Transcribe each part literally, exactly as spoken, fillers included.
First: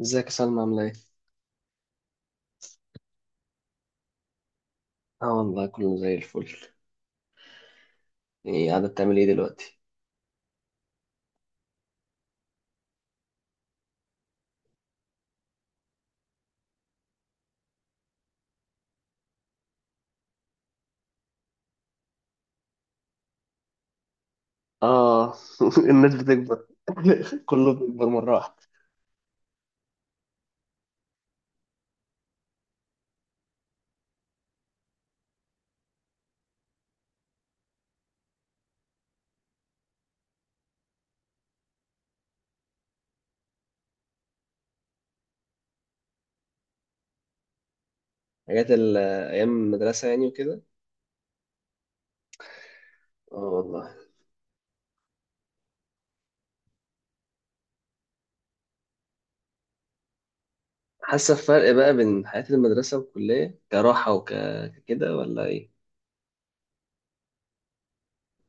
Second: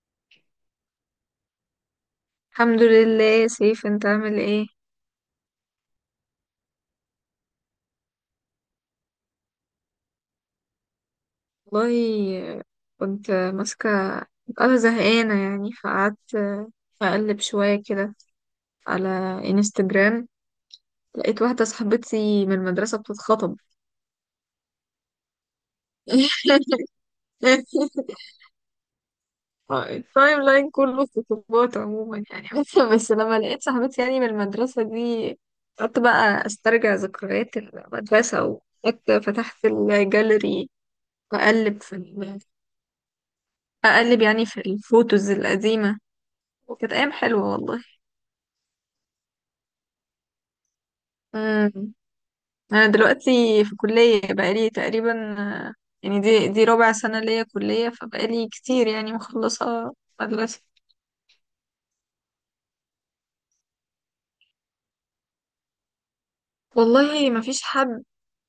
ازيك يا سلمى عاملة ايه؟ الحمد لله، سيف. انت عامل ايه؟ اه والله كله زي الفل. ايه قاعدة بتعمل ايه دلوقتي؟ والله، كنت ماسكة. انا زهقانة يعني فقعدت اقلب شوية كده على انستجرام. لقيت واحدة صاحبتي من المدرسة بتتخطب. اه. الناس بتكبر. كله بيكبر مرة واحدة. التايم لاين كله خطوبات عموما يعني. بس لما لقيت صاحبتي يعني من المدرسة دي، قعدت بقى استرجع ذكريات المدرسة. وقعدت فتحت الجاليري، وأقلب في اقلب يعني في الفوتوز القديمة. كانت ايام حلوة والله. حاجات ال- أيام المدرسة يعني وكده. امم انا دلوقتي اه في والله. كلية بقالي تقريبا. آه، يعني دي دي رابع سنة ليا كلية، فبقالي كتير يعني مخلصة مدرسة. حاسة بفرق بقى بين حياة المدرسة والكلية كراحة وكده ولا ايه؟ والله، ما فيش حد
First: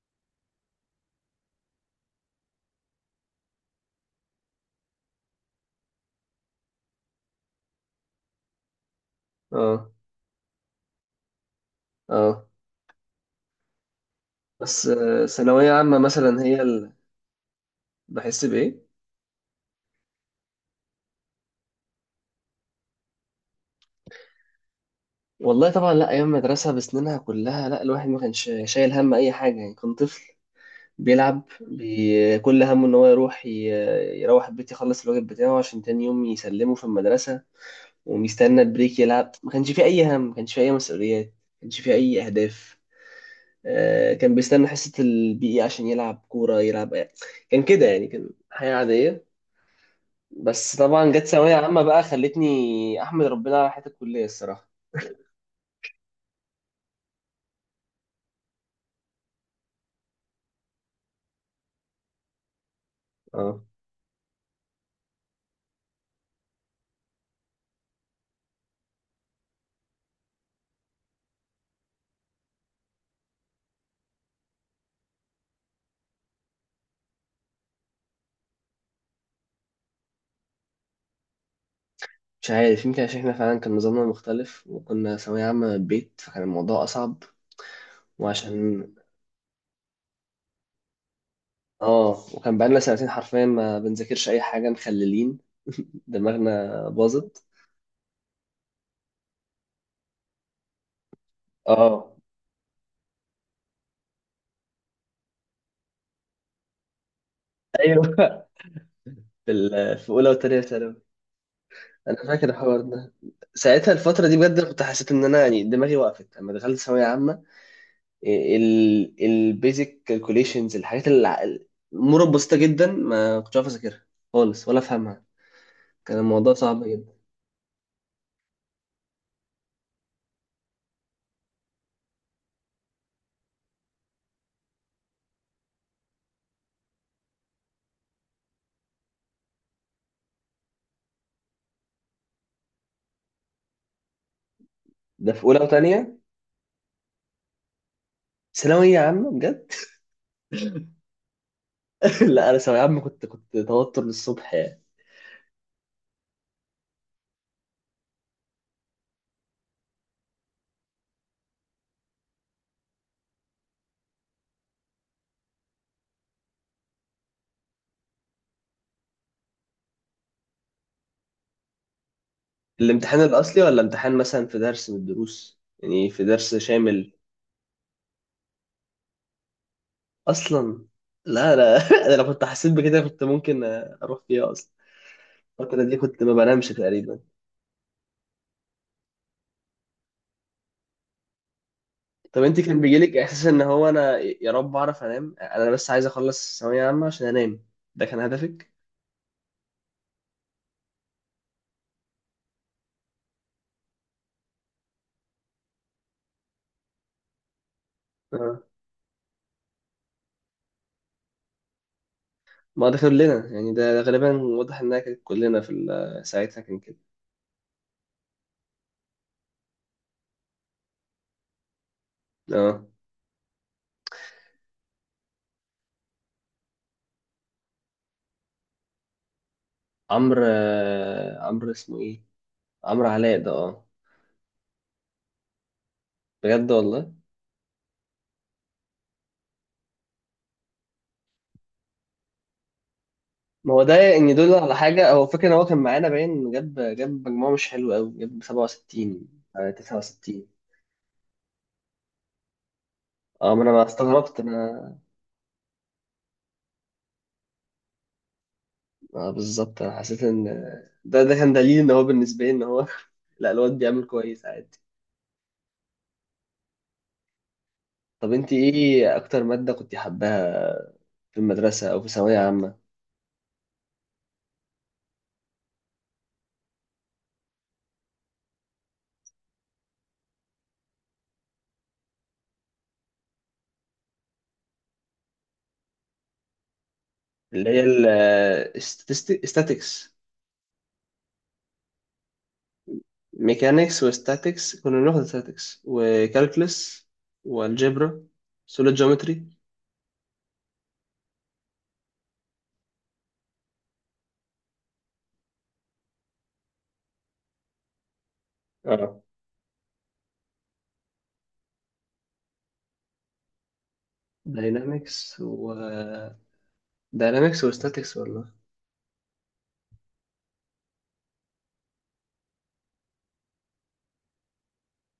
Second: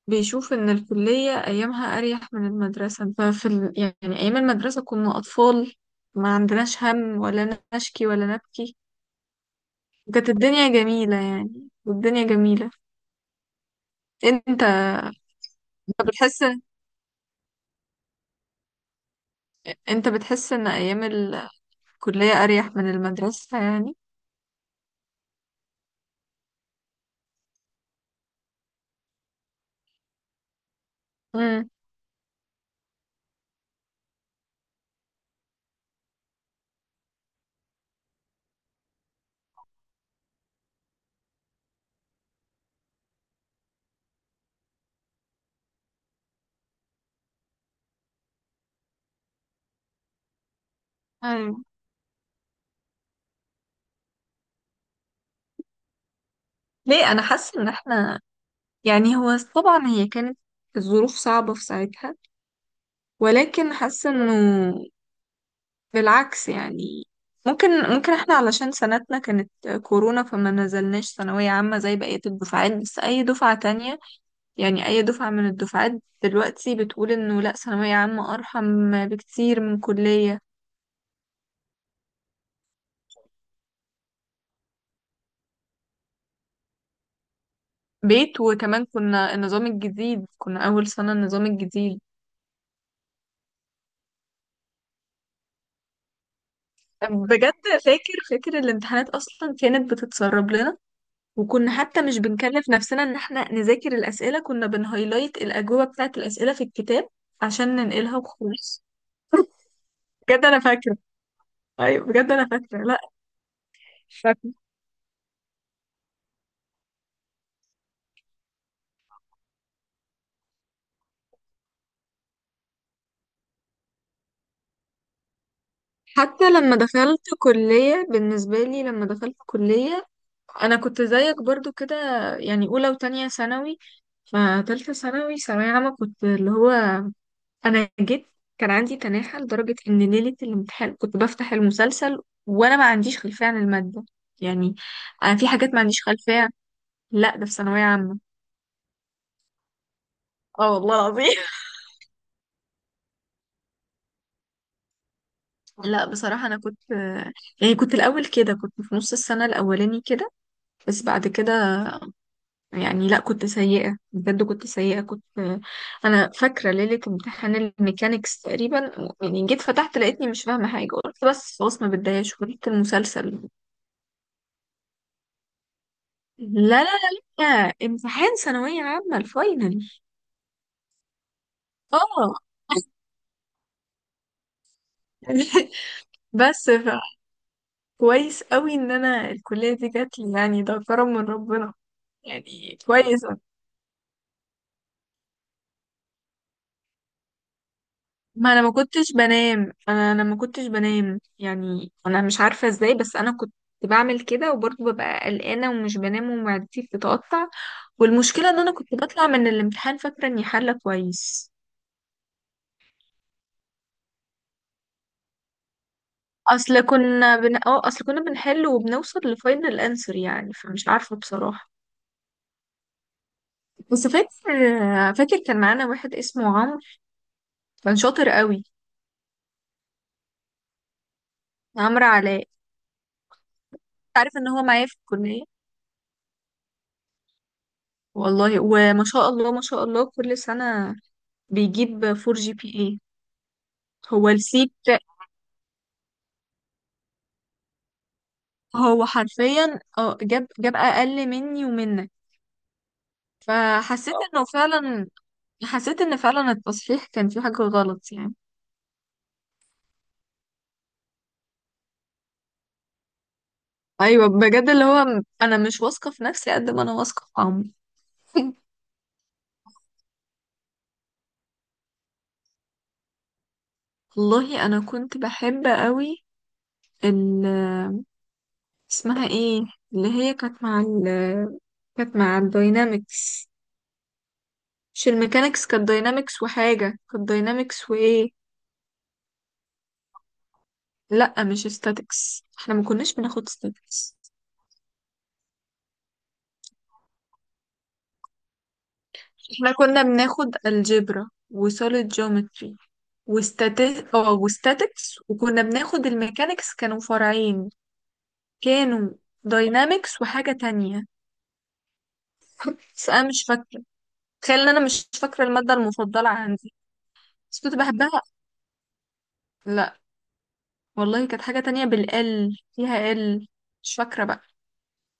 بيشوف ان الكلية ايامها اريح من المدرسة. ففي ال... يعني ايام المدرسة كنا اطفال، ما عندناش هم ولا نشكي ولا نبكي. اه. وكانت الدنيا جميلة يعني، والدنيا اه جميلة. انت بس آه، ثانوية عامة مثلا بتحس هي ال... بحس بإيه؟ انت بتحس ان ايام ال... كلية أريح من المدرسة يعني. والله طبعا، لا، أيام المدرسة بسنينها كلها، لا الواحد ما كانش شايل هم أي حاجة، يعني كان طفل بيلعب امم، بي... كل همه ان هو يروح ي... يروح البيت يخلص الواجب بتاعه عشان تاني يوم يسلمه في المدرسة، ومستنى البريك يلعب، ما كانش فيه اي هم، ما كانش فيه اي مسؤوليات، ما كانش فيه اي اهداف. آه كان بيستنى حصة البي إي عشان يلعب كورة يلعب. كان كده يعني، كان حياة عادية. بس طبعا جت ثانوية أيوة. عامة بقى خلتني احمد ربنا على حياة الكلية الصراحة. ليه أنا حاسة إن إحنا، يعني هو طبعا هي كانت الظروف صعبة في ساعتها، اه ولكن حاسة إنه بالعكس يعني. ممكن ممكن إحنا، علشان سنتنا كانت كورونا، فما نزلناش ثانوية عامة زي بقية الدفعات. بس أي دفعة تانية، يعني أي دفعة من الدفعات دلوقتي، بتقول إنه لأ، ثانوية عامة أرحم بكتير من كلية. مش عارف، يمكن عشان احنا فعلا كان نظامنا مختلف وكنا ثانوية عامة من البيت فكان الموضوع أصعب. بيت، وكمان وعشان كنا النظام الجديد، كنا أول سنة النظام الجديد. اه وكان بقالنا سنتين حرفيا ما بنذاكرش اي حاجه مخللين. دماغنا باظت. بجد، فاكر فاكر الامتحانات اصلا كانت بتتسرب لنا. وكنا حتى اه مش بنكلف نفسنا ان احنا نذاكر الاسئله، كنا بنهايلايت الاجوبه بتاعه الاسئله في الكتاب عشان ايوه. ننقلها وخلاص. في ال- في اولى بجد انا وثانيه ثانوي. فاكره. ايوه، انا بجد انا فاكر الحوار فاكره. لا، ده. ساعتها الفتره دي فاكره. بجد أنا كنت حسيت ان انا يعني دماغي وقفت لما دخلت ثانويه عامه. البيزك كالكوليشنز، الحاجات اللي، امور بسيطه جدا ما كنتش عارف اذاكرها خالص ولا افهمها. كان حتى الموضوع لما صعب جدا. دخلت كليه، بالنسبه لي لما دخلت كليه، انا كنت زيك برضو كده. يعني اولى وتانية ثانوي. فتالتة ثانوي، ثانوية عامة، كنت اللي هو، انا جيت. كان عندي تناحة لدرجة ان ليلة الامتحان كنت بفتح المسلسل، وانا ما عنديش خلفية عن المادة يعني. ده انا في في اولى حاجات ما عنديش وثانيه. خلفية. لا، ده في ثانوية عامة. ثانويه عامه بجد. اه، والله العظيم. لا انا ثانويه عامه كنت كنت توتر للصبح يعني. لا بصراحة انا كنت، يعني كنت الاول كده، كنت في نص السنة الاولاني كده، بس بعد كده يعني لا، كنت سيئة بجد، كنت سيئة كنت. انا فاكرة ليلة امتحان الميكانيكس تقريبا. يعني جيت فتحت لقيتني مش فاهمة حاجة، قلت بس خلاص ما بتضايقش وقلت الامتحان المسلسل. الأصلي ولا امتحان مثلا في درس من الدروس يعني في درس لا، لا، لا، شامل؟ لا، امتحان ثانوية عامة الفاينل. أصلا لا لا. أنا لو اه. كنت حسيت بكده كنت ممكن أروح فيها أصلا. الفترة دي كنت ما بنامش بس ف- تقريبا. كويس قوي ان انا الكلية دي جات لي، يعني ده كرم من ربنا طب أنت يعني كان بيجيلك كويس. إحساس إن هو أنا يا رب أعرف أنام، أنا بس عايز أخلص ثانوية عامة عشان أنام؟ ده كان ما انا هدفك؟ ما كنتش بنام. انا انا ما كنتش بنام يعني، انا مش عارفة ازاي، بس انا كنت بعمل كده وبرضه ببقى قلقانة ومش بنام ومعدتي بتتقطع. والمشكلة ان آه. انا كنت بطلع من الامتحان فاكرة اني حالة كويس. ما ده كلنا يعني، ده ده غالبا واضح إنها كانت كلنا في ال- ساعتها كان اصل كده. كنا بن... اه اصل كنا بنحل وبنوصل لفاينل انسر يعني، فمش عارفة بصراحة. آه بس فاكر فاكر كان معانا واحد اسمه عمرو، كان شاطر قوي. عمرو، آه، عمرو اسمه عمرو إيه؟ علاء. عمرو علاء ده آه. عارف ان هو معايا في الكلية. بجد والله. والله، وما شاء الله ما شاء الله، كل سنة بيجيب فور جي بي اي. ما هو ده هو ان دول السيت، على حاجه، هو فكره ان هو كان معانا باين جاب جاب مجموعه مش حلوه قوي، جاب هو سبعة وستين. آه، حرفيا اه تسعة وستين. جاب جاب اقل مني ومنك. اه ما انا ما فحسيت استغربت انه انا. فعلا حسيت ان فعلا التصحيح كان فيه حاجة غلط يعني. اه بالظبط انا حسيت ان ده ده كان دليل ان هو بالنسبه لي ان هو، لا الواد بيعمل ايوه، كويس بجد، عادي. اللي هو انا مش واثقه في نفسي قد ما انا واثقه في عمري. طب انت ايه اكتر ماده كنت حباها في المدرسه او في ثانويه عامه؟ والله، انا كنت بحب قوي ال اسمها ايه؟ اللي هي كانت مع ال كانت مع الداينامكس. مش الميكانكس، كانت داينامكس وحاجه، كانت اللي هي داينامكس وايه. الاستاتيكس؟ لا، مش statics، احنا ما كناش بناخد ميكانيكس statics. وستاتيكس، كنا بناخد statistics وكالكلس والجبرا، سوليد جيومتري. احنا كنا بناخد الجبرا وسوليد جيومتري، وستاتيك اه وستاتكس، وكنا بناخد الميكانكس. كانوا فرعين، كانوا داينامكس وحاجة تانية. بس أنا مش فاكرة. تخيل إن أنا مش داينامكس فاكرة و المادة المفضلة عندي. بس داينامكس كنت وستاتكس بحبها. والله. لا، والله كانت حاجة تانية بالال فيها ال مش فاكرة بقى.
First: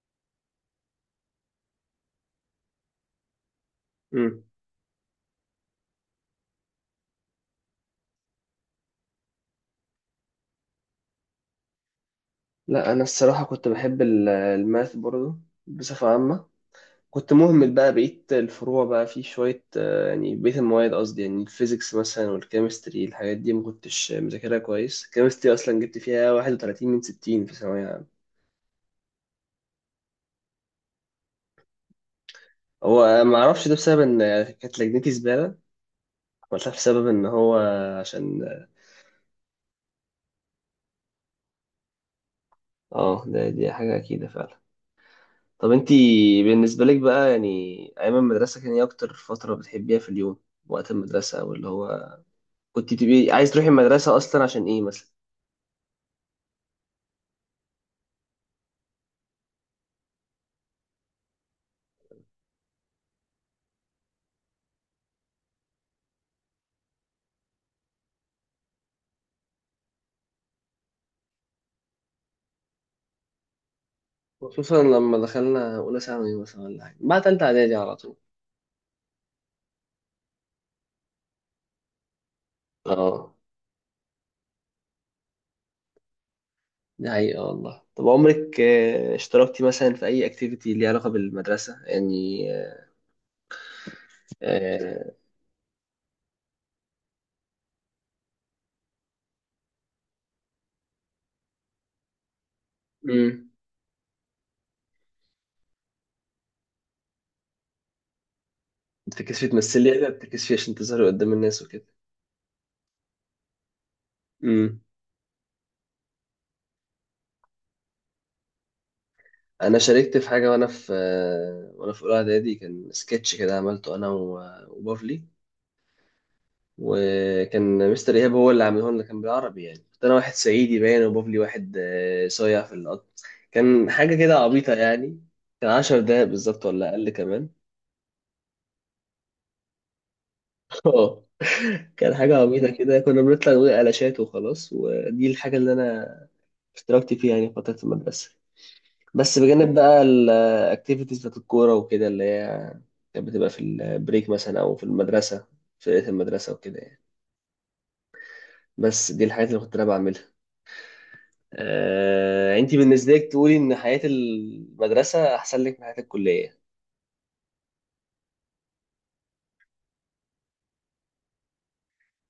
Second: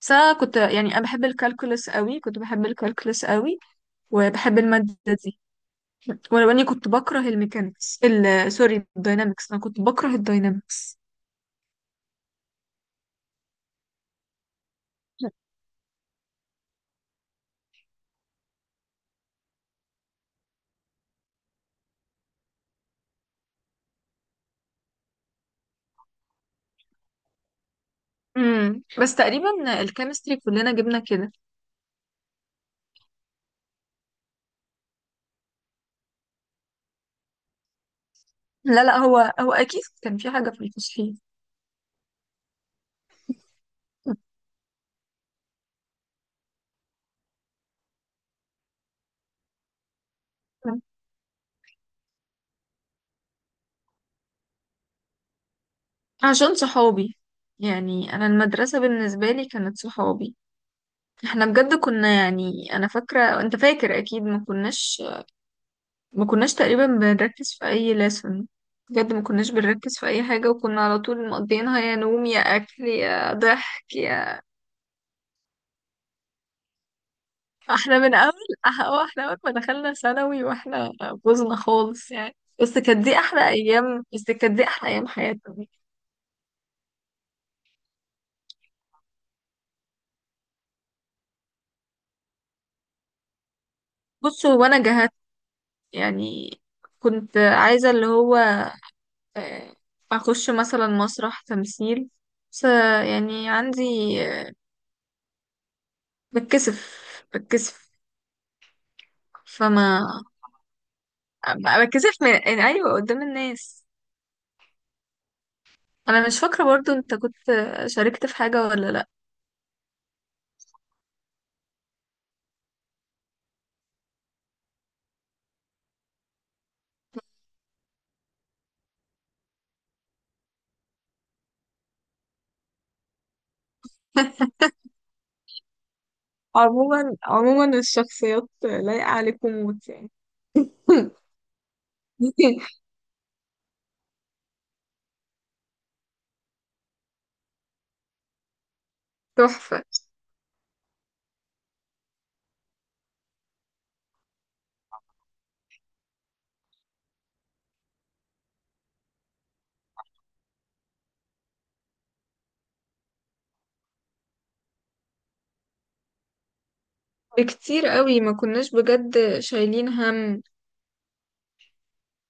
بس أنا كنت، يعني أنا بحب الكالكولس قوي، كنت بحب الكالكولس قوي، مم. وبحب المادة دي. ولو إني كنت بكره الميكانيكس، ال سوري، الداينامكس. أنا كنت بكره الداينامكس. لا انا الصراحه كنت بحب ال- الماث برضه بصفه عامه. كنت مهمل بقى بقيه الفروع بقى في شويه، آه، يعني بقيه المواد قصدي، يعني الفيزيكس مثلا والكيمستري الحاجات دي ما كنتش مذاكرها كويس. الكيمستري اصلا جبت فيها واحد وثلاثين من ستين في ثانويه عامه. امم بس تقريبا الكيمستري كلنا جبنا كده. هو ما اعرفش ده بسبب ان كانت لجنتي زباله ولا بسبب ان هو، عشان. لا، لا، هو هو اكيد كان في حاجه في الفصحية. اه آه، ده دي حاجه اكيده فعلا. طب انتي بالنسبة لك بقى يعني أيام المدرسة كان ايه أكتر فترة بتحبيها في اليوم؟ وقت المدرسة أو اللي هو كنت تبقي عايز تروحي المدرسة أصلا عشان ايه مثلا؟ عشان صحابي. يعني انا المدرسة بالنسبة لي كانت صحابي. احنا بجد كنا، يعني انا فاكرة، انت فاكر اكيد ما كناش ما كناش تقريبا بنركز في اي لسن. بجد ما كناش بنركز في اي حاجة، وكنا على طول مقضيينها يا نوم يا اكل يا ضحك يا. خصوصا لما دخلنا أولى ثانوي مثلا ولا حاجة، بعد تالتة إعدادي على احنا من طول. اول أح- اه احنا اول ما دخلنا ثانوي، واحنا بوظنا خالص يعني. بس كانت دي اه احلى ايام بس كانت دي احلى ايام حياتنا. دي حقيقة والله. طب عمرك آه، اشتركتي مثلا في أي أكتيفيتي ليها علاقة بالمدرسة يعني؟ بصوا، وانا جهت آه، يعني، كنت عايزة اللي هو آه، اخش مثلا مسرح تمثيل. بس آه، امم. يعني عندي آه، بتكسف بتكسف. بتركز فيه تمثل فما لي، بتركز فيه عشان تظهري قدام الناس ب- وكده. بتكسف من، يعني ايوه، قدام الناس. امم. انا مش فاكره برضو، انت كنت شاركت في حاجه ولا لا؟ انا شاركت في حاجه وانا في، وانا في اولى اعدادي، كان سكتش كده عملته انا و- وبافلي، وكان مستر ايهاب هو اللي عامله لنا، كان بالعربي يعني، كنت انا واحد صعيدي باين وبافلي واحد آه، صايع في القط. كان حاجه كده عبيطه يعني. كان عشر دقايق بالظبط ولا اقل عموما كمان. عموما الشخصيات لايقه عليكم موت يعني. اه كان حاجه عبيطه كده، كنا بنطلع نقول قلاشات وخلاص، ودي الحاجه اللي انا اشتركت فيها يعني في فتره المدرسه. بس بجانب تحفه. بقى الاكتيفيتيز بتاعت الكورة وكده، اللي هي كانت بتبقى في البريك مثلا أو في المدرسة، في فرقة المدرسة وكده يعني. بس دي الحاجات اللي كنت أنا بعملها. آه، أنت بالنسبة لك تقولي إن حياة المدرسة أحسن لك من حياة الكلية. بكتير قوي، ما كناش بجد شايلين هم.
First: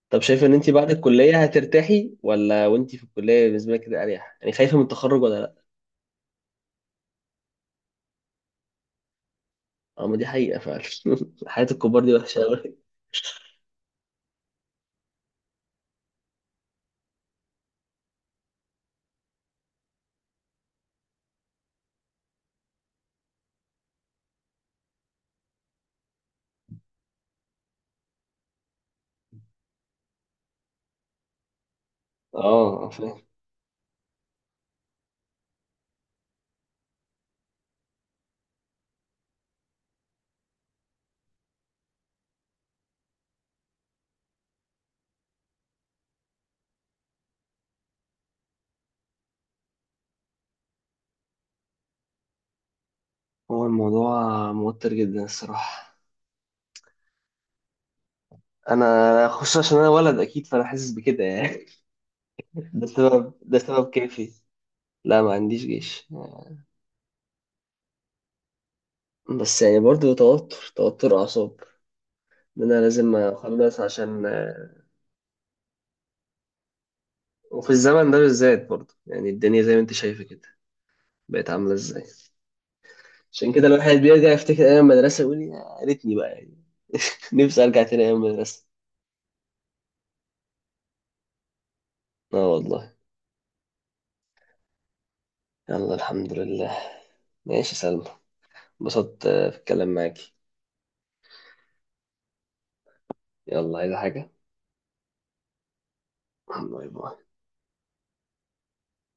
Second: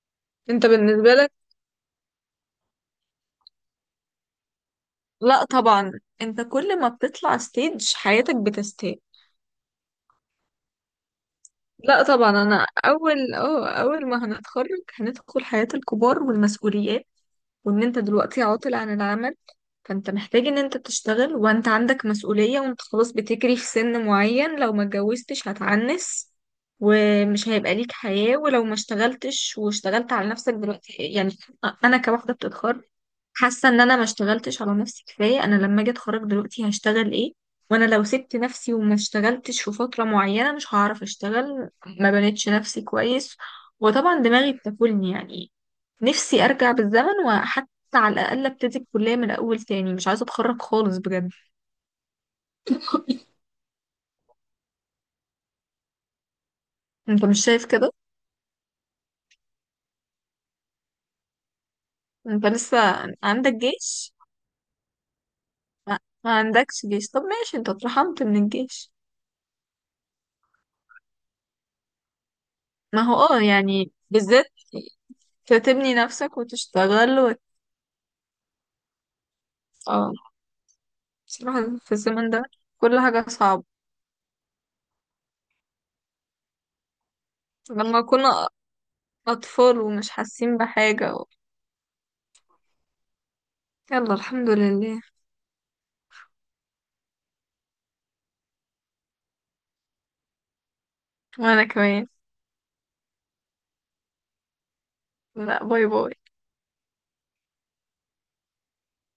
طب شايفة إن انت أنت بعد بالنسبه لك؟ الكلية هترتاحي ولا وأنت في الكلية بالنسبة لك كده أريح؟ يعني خايفة من التخرج ولا لا لأ؟ طبعا، انت كل ما بتطلع ستيج حياتك بتستاهل. أه ما دي حقيقة فعلا. حياة لا الكبار دي طبعا، وحشة انا أوي. اول اه اول ما هنتخرج هندخل حياة الكبار والمسؤوليات. وان انت دلوقتي عاطل عن العمل، فانت محتاج ان انت تشتغل وانت عندك مسؤولية، وانت خلاص بتجري في سن معين، لو ما اتجوزتش هتعنس. ومش هيبقى ليك حياة، ولو ما اشتغلتش واشتغلت على نفسك دلوقتي يعني. انا كواحدة بتتخرج، أه فاهم. حاسه ان انا ما اشتغلتش على نفسي كفايه. انا لما اجي اتخرج دلوقتي هشتغل ايه؟ وانا لو سبت نفسي وما اشتغلتش في فتره معينه مش هعرف اشتغل. ما بنيتش نفسي كويس، وطبعا دماغي بتاكلني يعني. نفسي ارجع بالزمن، وحتى على الاقل ابتدي الكليه من الاول تاني. مش عايزه اتخرج خالص بجد. هو الموضوع موتر جدا الصراحة. انت مش شايف كده؟ انا خصوصا عشان انا ولد اكيد فانا حاسس بكده يعني. انت لسه ده سبب، عندك ده سبب جيش؟ كافي. لا ما عنديش ما جيش. ما عندكش جيش. طب ماشي، انت اترحمت من الجيش. بس يعني برضو توتر، توتر اعصاب ان انا ما هو لازم اه اخلص يعني عشان. بالذات، تبني نفسك وتشتغل وت... وفي الزمن ده بالذات برضو يعني، الدنيا زي ما انت اه، شايفه كده بقت عامله بصراحة في ازاي. الزمن ده كل حاجة عشان صعبة. كده الواحد بيرجع يفتكر ايام المدرسه يقول يا ريتني بقى يعني. نفسي ارجع لما تاني ايام كنا المدرسه. أطفال ومش حاسين بحاجة و... اه والله. يلا، الحمد لله. يلا الحمد لله. ماشي يا سلمى، انبسطت آه، في الكلام معاكي. وأنا كمان. يلا عايزه حاجه؟ لا، باي باي. باي باي.